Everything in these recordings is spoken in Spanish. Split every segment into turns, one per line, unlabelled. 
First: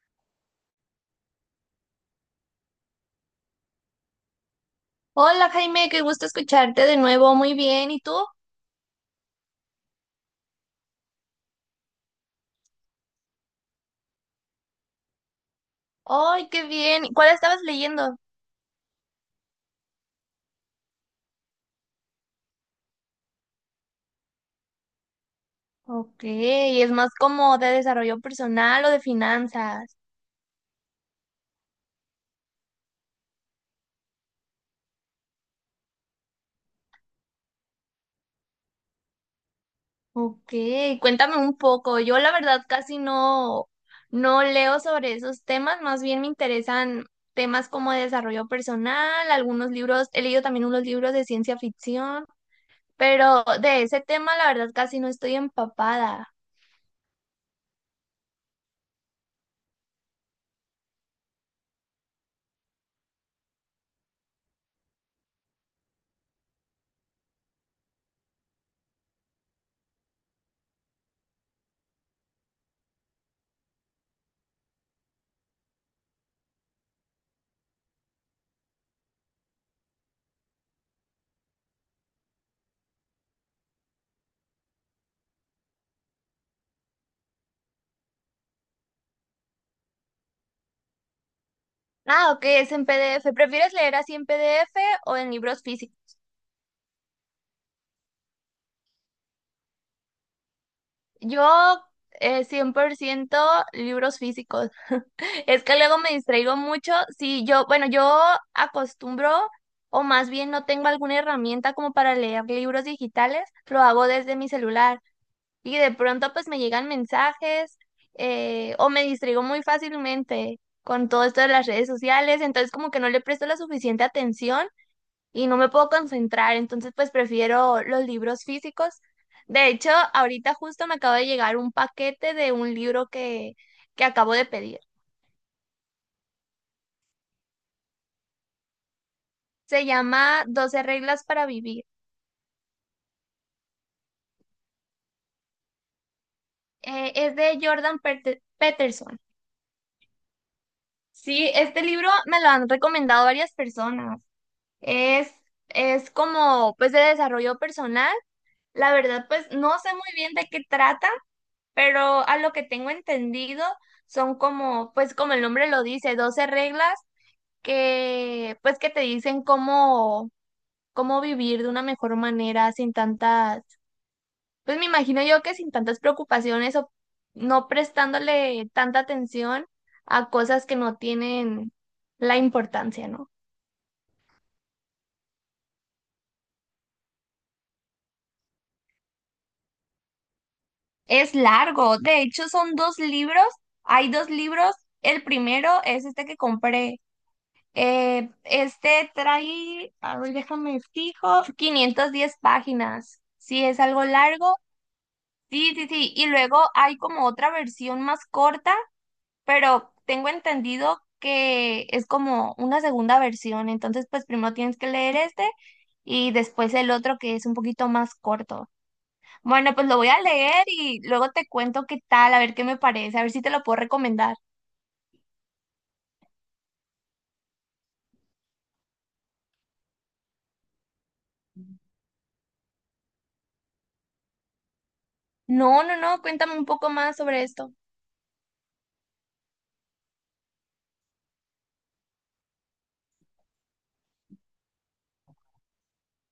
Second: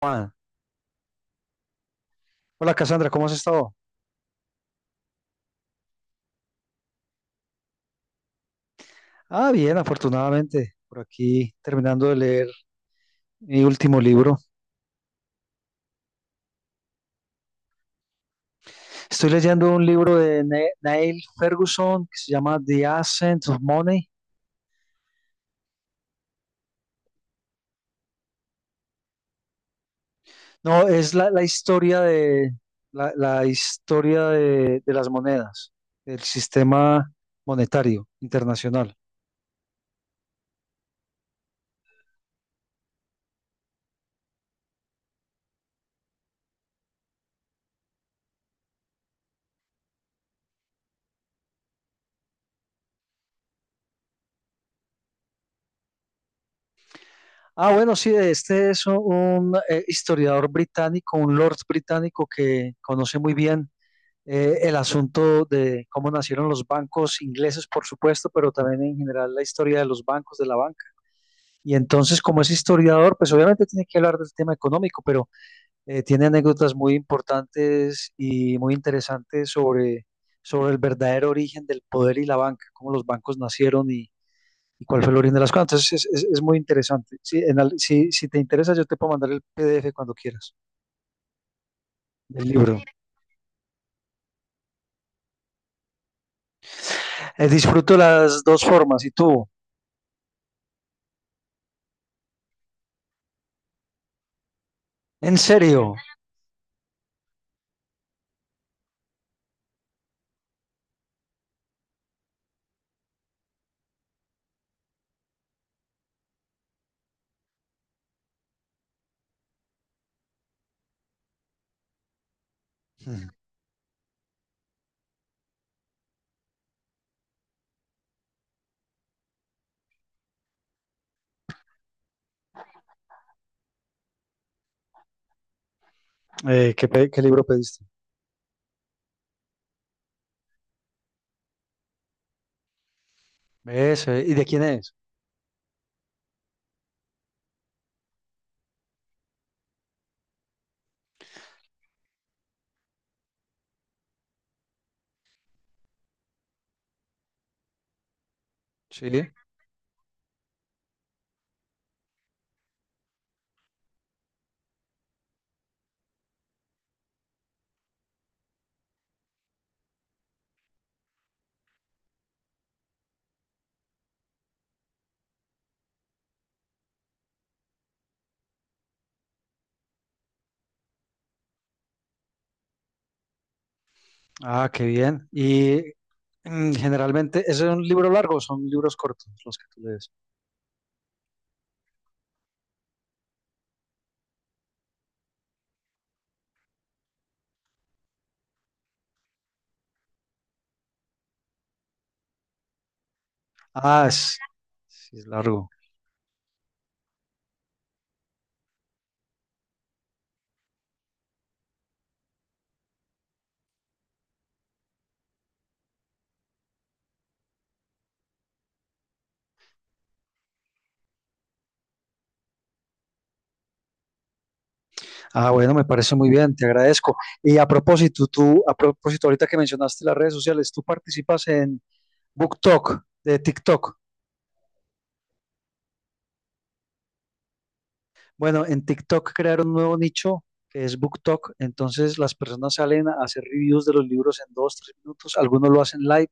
Juan. Hola Cassandra, ¿cómo has estado?
Hola Jaime, qué gusto escucharte de nuevo. Muy bien, ¿y tú?
Ah, bien, afortunadamente, por aquí terminando de leer mi último libro.
¡Ay, qué bien! ¿Cuál estabas leyendo?
Estoy leyendo un libro de Neil Ferguson que se llama The Ascent of Money.
Ok, es más como de desarrollo personal o de finanzas.
No, es la historia de la historia de las monedas, del sistema monetario internacional.
Ok, cuéntame un poco. Yo la verdad casi no leo sobre esos temas, más bien me interesan temas como de desarrollo personal, algunos libros, he leído también unos libros de ciencia ficción, pero de ese tema la verdad casi no estoy empapada.
Ah, bueno, sí, este es un historiador británico, un lord británico que conoce muy bien el asunto de cómo nacieron los bancos ingleses, por supuesto, pero también en general la historia de los bancos, de la banca. Y entonces, como es historiador, pues obviamente tiene que hablar del tema económico, pero tiene anécdotas muy importantes y muy interesantes sobre el verdadero origen del poder y la banca, cómo los bancos nacieron y cuál fue el origen de las cosas. Entonces, es muy interesante. Si, en al- si, si te interesa, yo te puedo mandar el PDF cuando quieras
Ah, ok,
del
es
libro.
en PDF. ¿Prefieres leer así en PDF o en libros físicos?
Disfruto las dos formas. ¿Y tú?
Yo, 100% libros físicos.
¿En
Es que
serio?
luego me distraigo mucho. Sí, yo, bueno, yo acostumbro, o más bien no tengo alguna herramienta como para leer libros digitales, lo hago desde mi celular. Y de pronto pues me llegan mensajes, o me distraigo muy fácilmente con todo esto de las redes sociales, entonces como que no le presto la suficiente atención y no me puedo concentrar, entonces pues prefiero los libros físicos. De hecho, ahorita justo me acaba de llegar un paquete de un libro que acabo de pedir.
¿ Qué libro pediste?
Se llama 12 reglas para vivir.
Eso, ¿y de quién es?
Es de Peterson. Sí, este libro me lo han recomendado varias personas. Es, es como pues de desarrollo personal. La
Sí.
verdad, pues no sé muy bien de qué trata, pero a lo que tengo entendido son como, pues como el nombre lo dice, 12 reglas que pues que te dicen cómo vivir de una mejor manera sin tantas, pues me imagino yo que sin tantas preocupaciones o no prestándole tanta atención a cosas que no tienen la importancia, ¿no?
Ah, qué bien. Y generalmente, ¿eso es un libro largo o son libros cortos los que tú lees?
Es largo, de hecho son dos libros, hay dos libros, el primero es este que compré, este trae, a ver, déjame fijo, 510 páginas, sí es algo
Ah, es,
largo.
sí, es largo.
Sí, sí, sí. Y luego hay como otra versión más corta, pero tengo entendido que es como una segunda versión. Entonces, pues primero tienes que leer este y después el otro que es un poquito más corto. Bueno, pues lo voy a leer y luego te cuento qué tal, a ver qué me parece, a ver si te lo puedo recomendar.
Ah, bueno, me parece muy bien, te agradezco. Y a propósito, tú, a propósito, ahorita que mencionaste las redes sociales, tú participas en BookTok, de TikTok.
No, no, no, cuéntame un poco más sobre esto.
Bueno, en TikTok crearon un nuevo nicho que es BookTok, entonces las personas salen a hacer reviews de los libros en dos, tres minutos, algunos lo hacen live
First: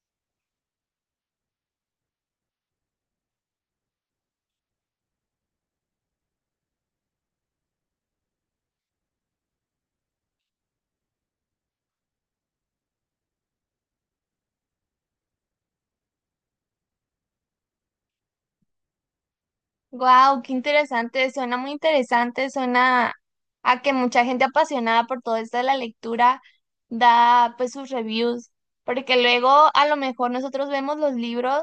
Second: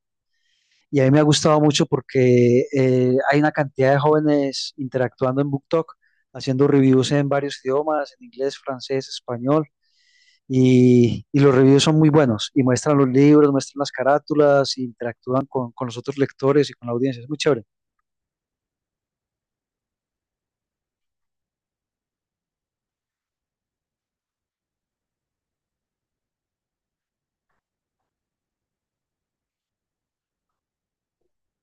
y a mí me ha gustado mucho porque hay una cantidad de jóvenes interactuando en BookTok, haciendo reviews en varios idiomas, en inglés, francés, español, y los reviews son muy buenos y muestran los libros, muestran las carátulas, e interactúan con los otros lectores y con la audiencia. Es muy chévere.
Wow, qué interesante, suena muy interesante, suena a que mucha gente apasionada por todo esto de la lectura da pues sus reviews, porque luego a lo mejor nosotros vemos los libros,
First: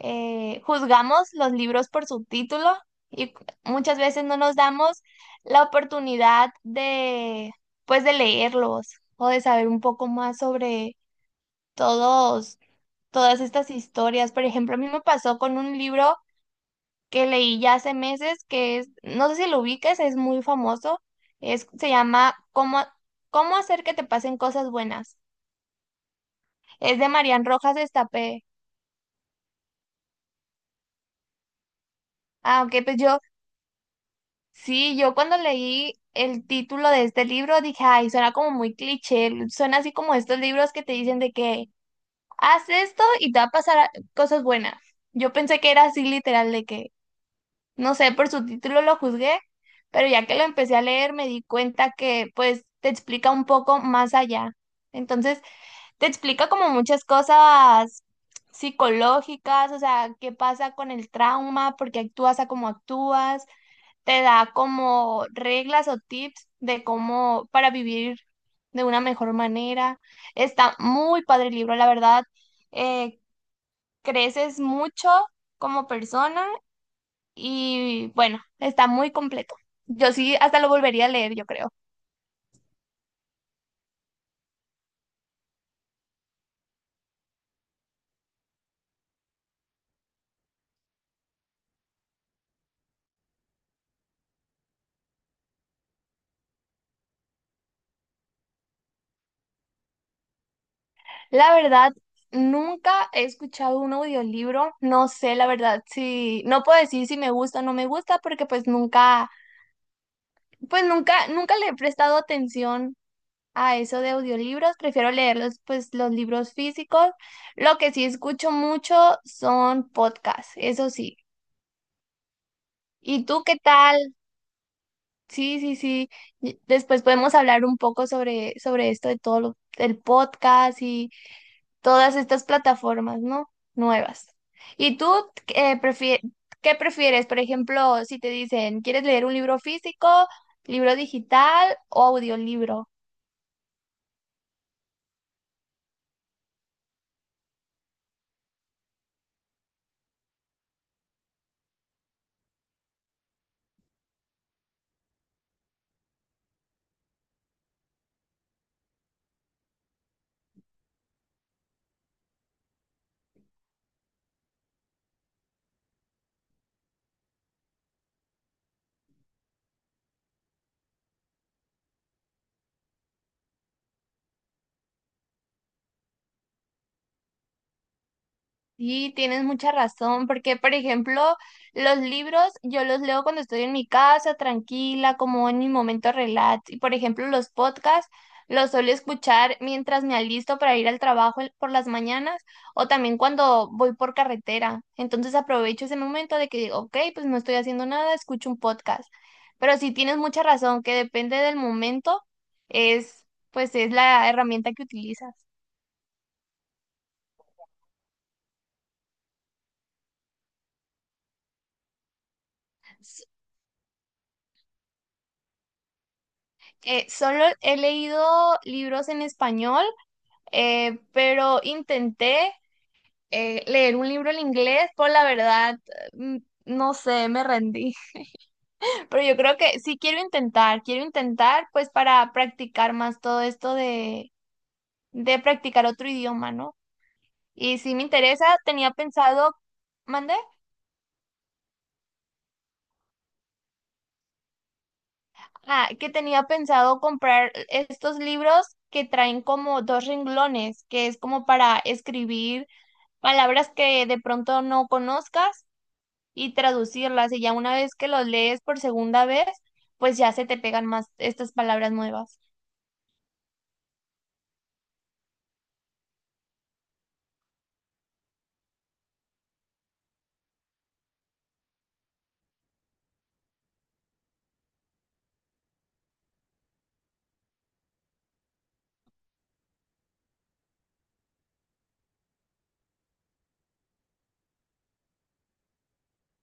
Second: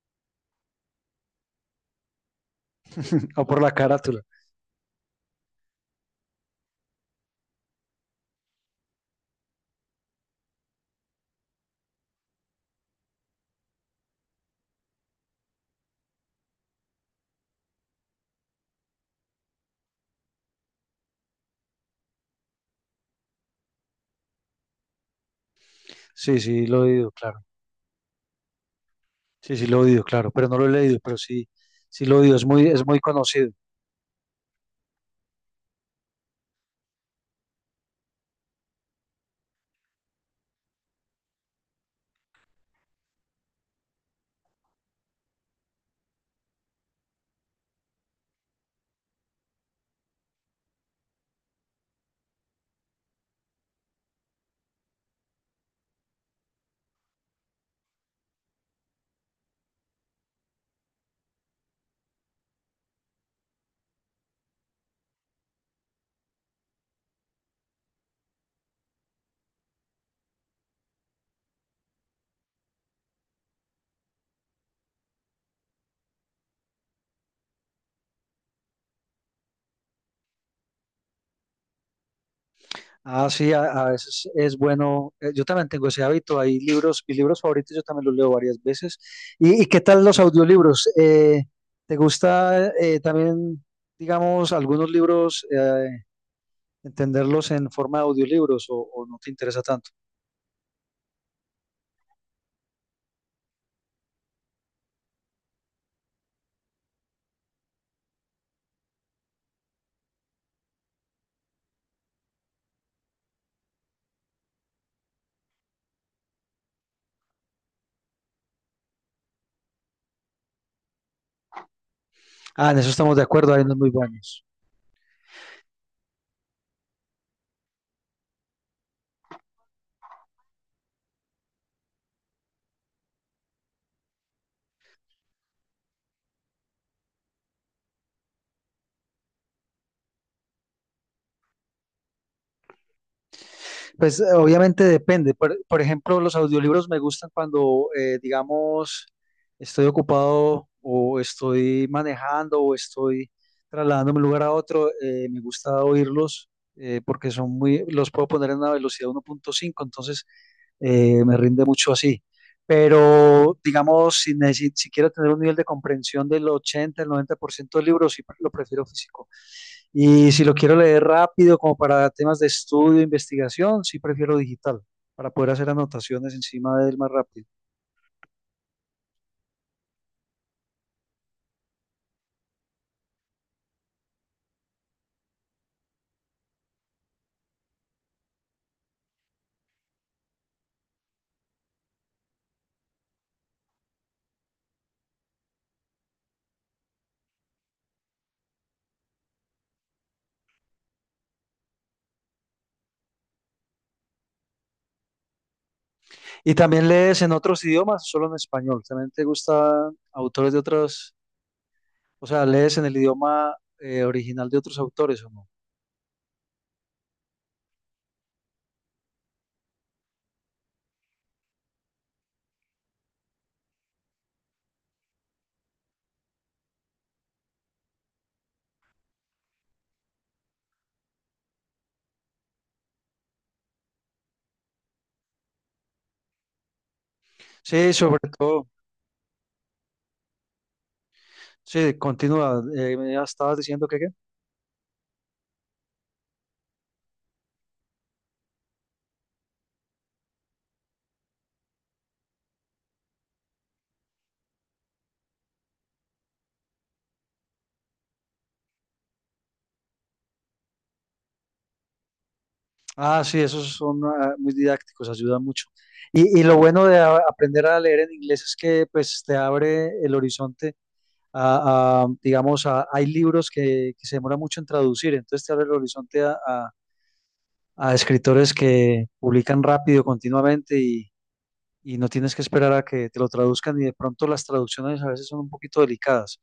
juzgamos los libros por su título y
O por la
muchas
carátula.
veces no nos damos la oportunidad de pues de leerlos o de saber un poco más sobre todos, todas estas historias. Por ejemplo, a mí me pasó con un libro que leí ya hace meses, que es, no sé si lo ubicas, es muy famoso, es, se llama cómo hacer que te pasen cosas buenas?
Sí, sí, lo he
Es de
oído, claro.
Marian Rojas Estapé.
Sí, sí, lo he oído, claro, pero no lo he leído, pero sí, sí lo he oído.
Ah, ok,
Es
pues
muy
yo,
conocido.
sí, yo cuando leí el título de este libro dije, ay, suena como muy cliché, suena así como estos libros que te dicen de que haz esto y te va a pasar cosas buenas. Yo pensé que era así literal de que no sé, por su título lo juzgué, pero ya que lo empecé a leer me di cuenta que pues te explica un poco más allá. Entonces, te explica como muchas cosas psicológicas, o sea, qué pasa con el trauma, por qué actúas a como actúas, te da como reglas o tips de cómo para vivir de una mejor manera. Está muy padre el libro, la verdad. eh, Creces mucho como persona y bueno, está muy completo. Yo sí, hasta lo volvería a leer, yo creo.
Ah, sí, a veces es bueno. Yo también tengo ese hábito. Hay libros, mis libros favoritos, yo también los leo varias veces. Y qué tal los audiolibros? ¿Te gusta también, digamos, algunos libros, entenderlos en forma de audiolibros o no te interesa tanto?
La verdad, nunca he escuchado un audiolibro. No sé, la verdad, si no puedo decir si me gusta o no me gusta, porque pues nunca, pues nunca le he prestado atención a eso de audiolibros. Prefiero leerlos, pues, los libros físicos. Lo que sí escucho mucho son podcasts, eso sí.
Ah, en eso estamos de
¿Y tú
acuerdo,
qué
hay unos muy
tal?
buenos.
Sí, sí, sí. Y después podemos hablar un poco sobre esto de todo el podcast y todas estas plataformas, ¿no? Nuevas. ¿Y tú eh, prefie- qué prefieres? Por ejemplo, si te dicen, ¿quieres leer un libro físico, libro digital o audiolibro?
Pues obviamente depende. Por ejemplo, los audiolibros me gustan cuando, digamos, estoy ocupado o estoy manejando o estoy trasladándome de un lugar a otro. Me gusta oírlos porque son muy, los puedo poner en una velocidad 1.5, entonces me rinde mucho así. Pero, digamos, si quiero tener un nivel de comprensión del 80, el 90% del libro, lo prefiero físico. Y si lo quiero leer rápido, como para temas de estudio, investigación, sí prefiero digital, para poder hacer anotaciones encima de él más rápido.
Sí, tienes mucha razón, porque por ejemplo, los libros yo los leo cuando estoy en mi casa, tranquila, como en mi momento relax. Y por ejemplo, los podcasts los suelo escuchar mientras me alisto para ir al trabajo por las mañanas o también cuando voy por carretera. Entonces aprovecho ese momento de que digo, ok, pues no estoy haciendo nada, escucho un podcast. Pero sí tienes mucha razón, que depende del momento, es pues es la herramienta que utilizas.
¿Y también lees en otros idiomas, solo en español? ¿También te gustan autores de otros, o sea, lees en el idioma original de otros autores o no?
Solo he leído libros en español, pero intenté leer un libro en inglés, por la verdad, mm, no sé, me rendí. Pero yo creo que sí quiero intentar pues para practicar más todo esto de practicar otro idioma, ¿no? Y
Sí,
si me
sobre
interesa,
todo,
tenía pensado, ¿mandé?
sí, continúa, me estabas diciendo que qué.
Ah, que tenía pensado comprar estos libros que traen como dos renglones, que es como para escribir palabras que de pronto no conozcas y traducirlas. Y ya una vez que los lees por segunda vez, pues ya se te pegan más estas palabras nuevas.
Ah, sí, esos son ah, muy didácticos, ayudan mucho. Y lo bueno de aprender a leer en inglés es que pues te abre el horizonte a, digamos, a- hay libros que se demora mucho en traducir, entonces te abre el horizonte a escritores que publican rápido, continuamente y no tienes que esperar a que te lo traduzcan y de pronto las traducciones a veces son un poquito delicadas,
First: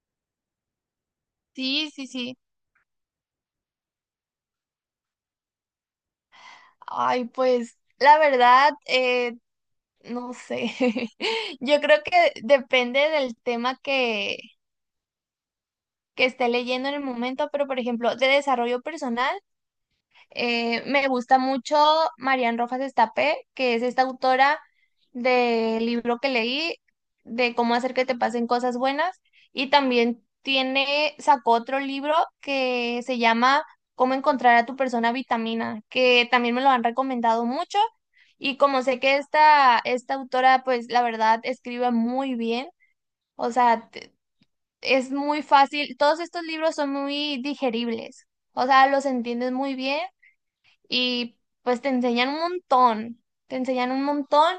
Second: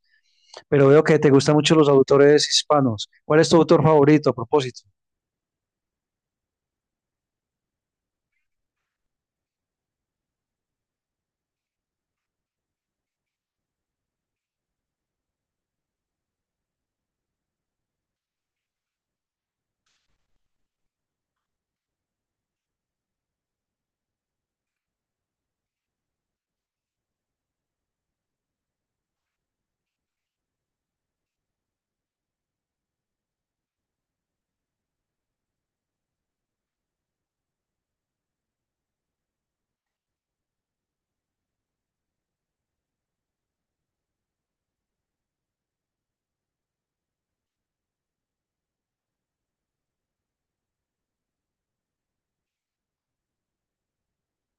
pero veo que te gustan mucho los
Sí, sí, sí.
autores hispanos. ¿Cuál es tu autor favorito a propósito?
Ay, pues la verdad, no sé. Yo creo que depende del tema que esté leyendo en el momento, pero por ejemplo, de desarrollo personal. Me gusta mucho Marian Rojas Estapé, que es esta autora del libro que leí, de cómo hacer que te pasen cosas buenas. Y también tiene, sacó otro libro que se llama Cómo encontrar a tu persona vitamina, que también me lo han recomendado mucho. Y como sé que esta autora, pues la verdad, escribe muy bien, o sea, es muy fácil. Todos estos libros son muy digeribles, o sea, los entiendes muy bien y pues te enseñan un montón, te enseñan un montón.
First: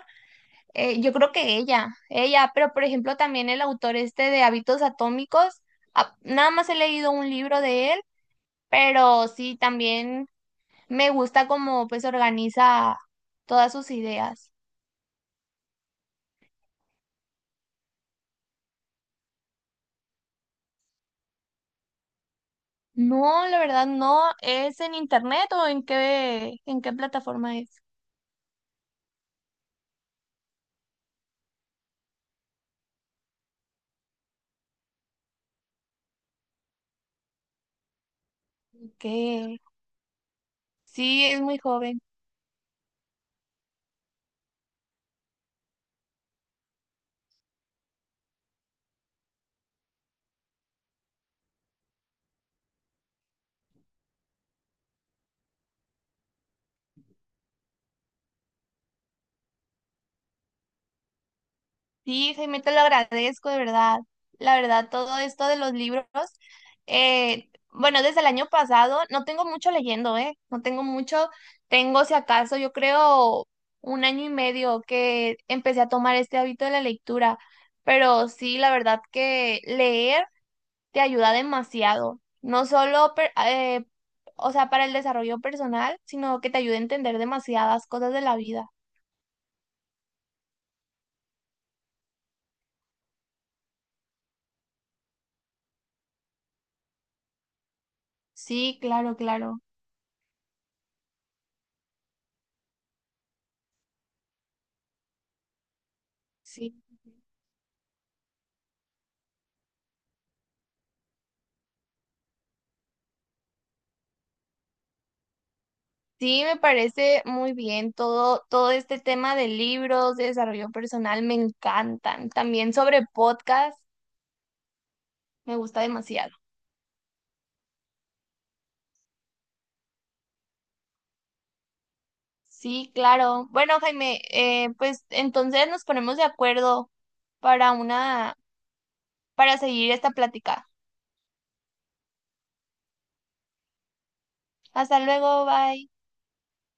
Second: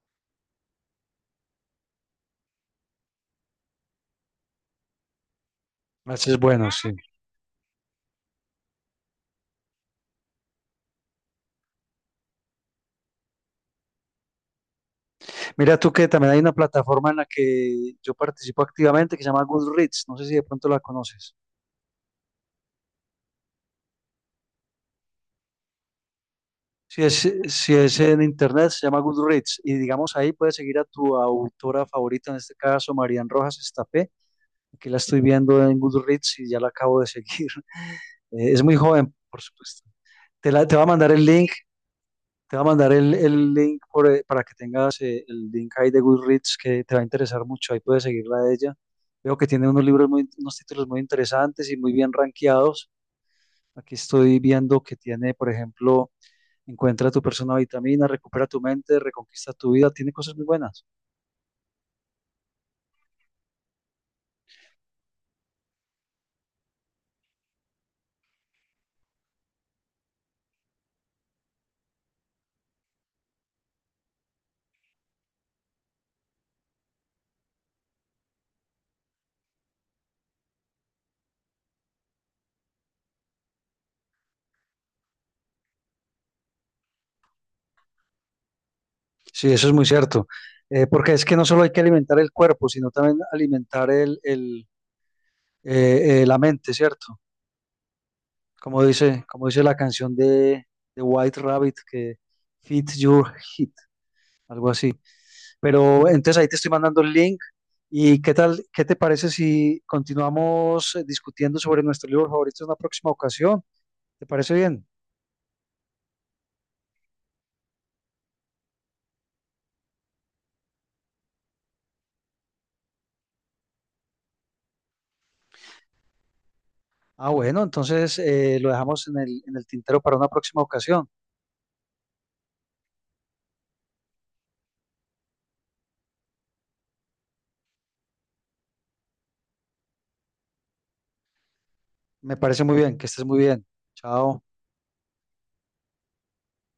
Yo creo que ella, pero por ejemplo también el autor este de Hábitos Atómicos,
Ese es
nada más
bueno,
he
sí.
leído un libro de él, pero sí también me gusta cómo pues organiza todas sus ideas.
Mira tú que también hay una plataforma en la que yo participo activamente que se llama Goodreads. No sé si de pronto la conoces.
No, la verdad no, ¿es en internet o en en qué plataforma
Si
es?
es en internet, se llama Goodreads. Y digamos ahí puedes seguir a tu autora favorita, en este caso Marian Rojas Estapé. Aquí la estoy viendo en Goodreads y ya la acabo de seguir. Es muy joven, por
Que
supuesto. Te va a mandar el
sí, es
link.
muy joven.
Te va a mandar el link por, para que tengas el link ahí de Goodreads que te va a interesar mucho. Ahí puedes seguirla a ella. Veo que tiene unos libros muy, unos títulos muy interesantes y muy bien rankeados. Aquí estoy viendo que tiene, por ejemplo, Encuentra tu persona vitamina, recupera tu mente, reconquista tu vida. Tiene cosas muy buenas.
Sí, Jaime, te lo agradezco, de verdad. La verdad, todo esto de los libros, bueno, desde el año pasado no tengo mucho leyendo, ¿eh? No tengo mucho, tengo si acaso, yo creo 1 año y medio que empecé a tomar este hábito de la lectura, pero sí, la verdad que leer te ayuda demasiado, no solo, o sea, para el desarrollo personal, sino que te ayuda a entender demasiadas cosas de la vida.
Sí, eso es muy cierto. Porque es que no solo hay que alimentar el cuerpo, sino también alimentar la mente, ¿cierto?
Sí, claro,
Como
claro.
dice la canción de White Rabbit, que Fit Your Hit, algo así. Pero entonces ahí te estoy
Sí.
mandando el link. ¿Y qué tal, qué te parece si continuamos discutiendo sobre nuestro libro favorito en una próxima ocasión? ¿Te parece bien?
Sí, me parece muy bien todo, todo este tema de libros, de desarrollo personal, me encantan. También sobre podcast, me gusta demasiado.
Ah, bueno, entonces lo dejamos en el tintero para una próxima ocasión.
Sí, claro. Bueno, Jaime, pues entonces nos ponemos de acuerdo para una, para seguir esta plática.
Me parece muy bien, que estés muy bien. Chao.
Hasta luego, bye.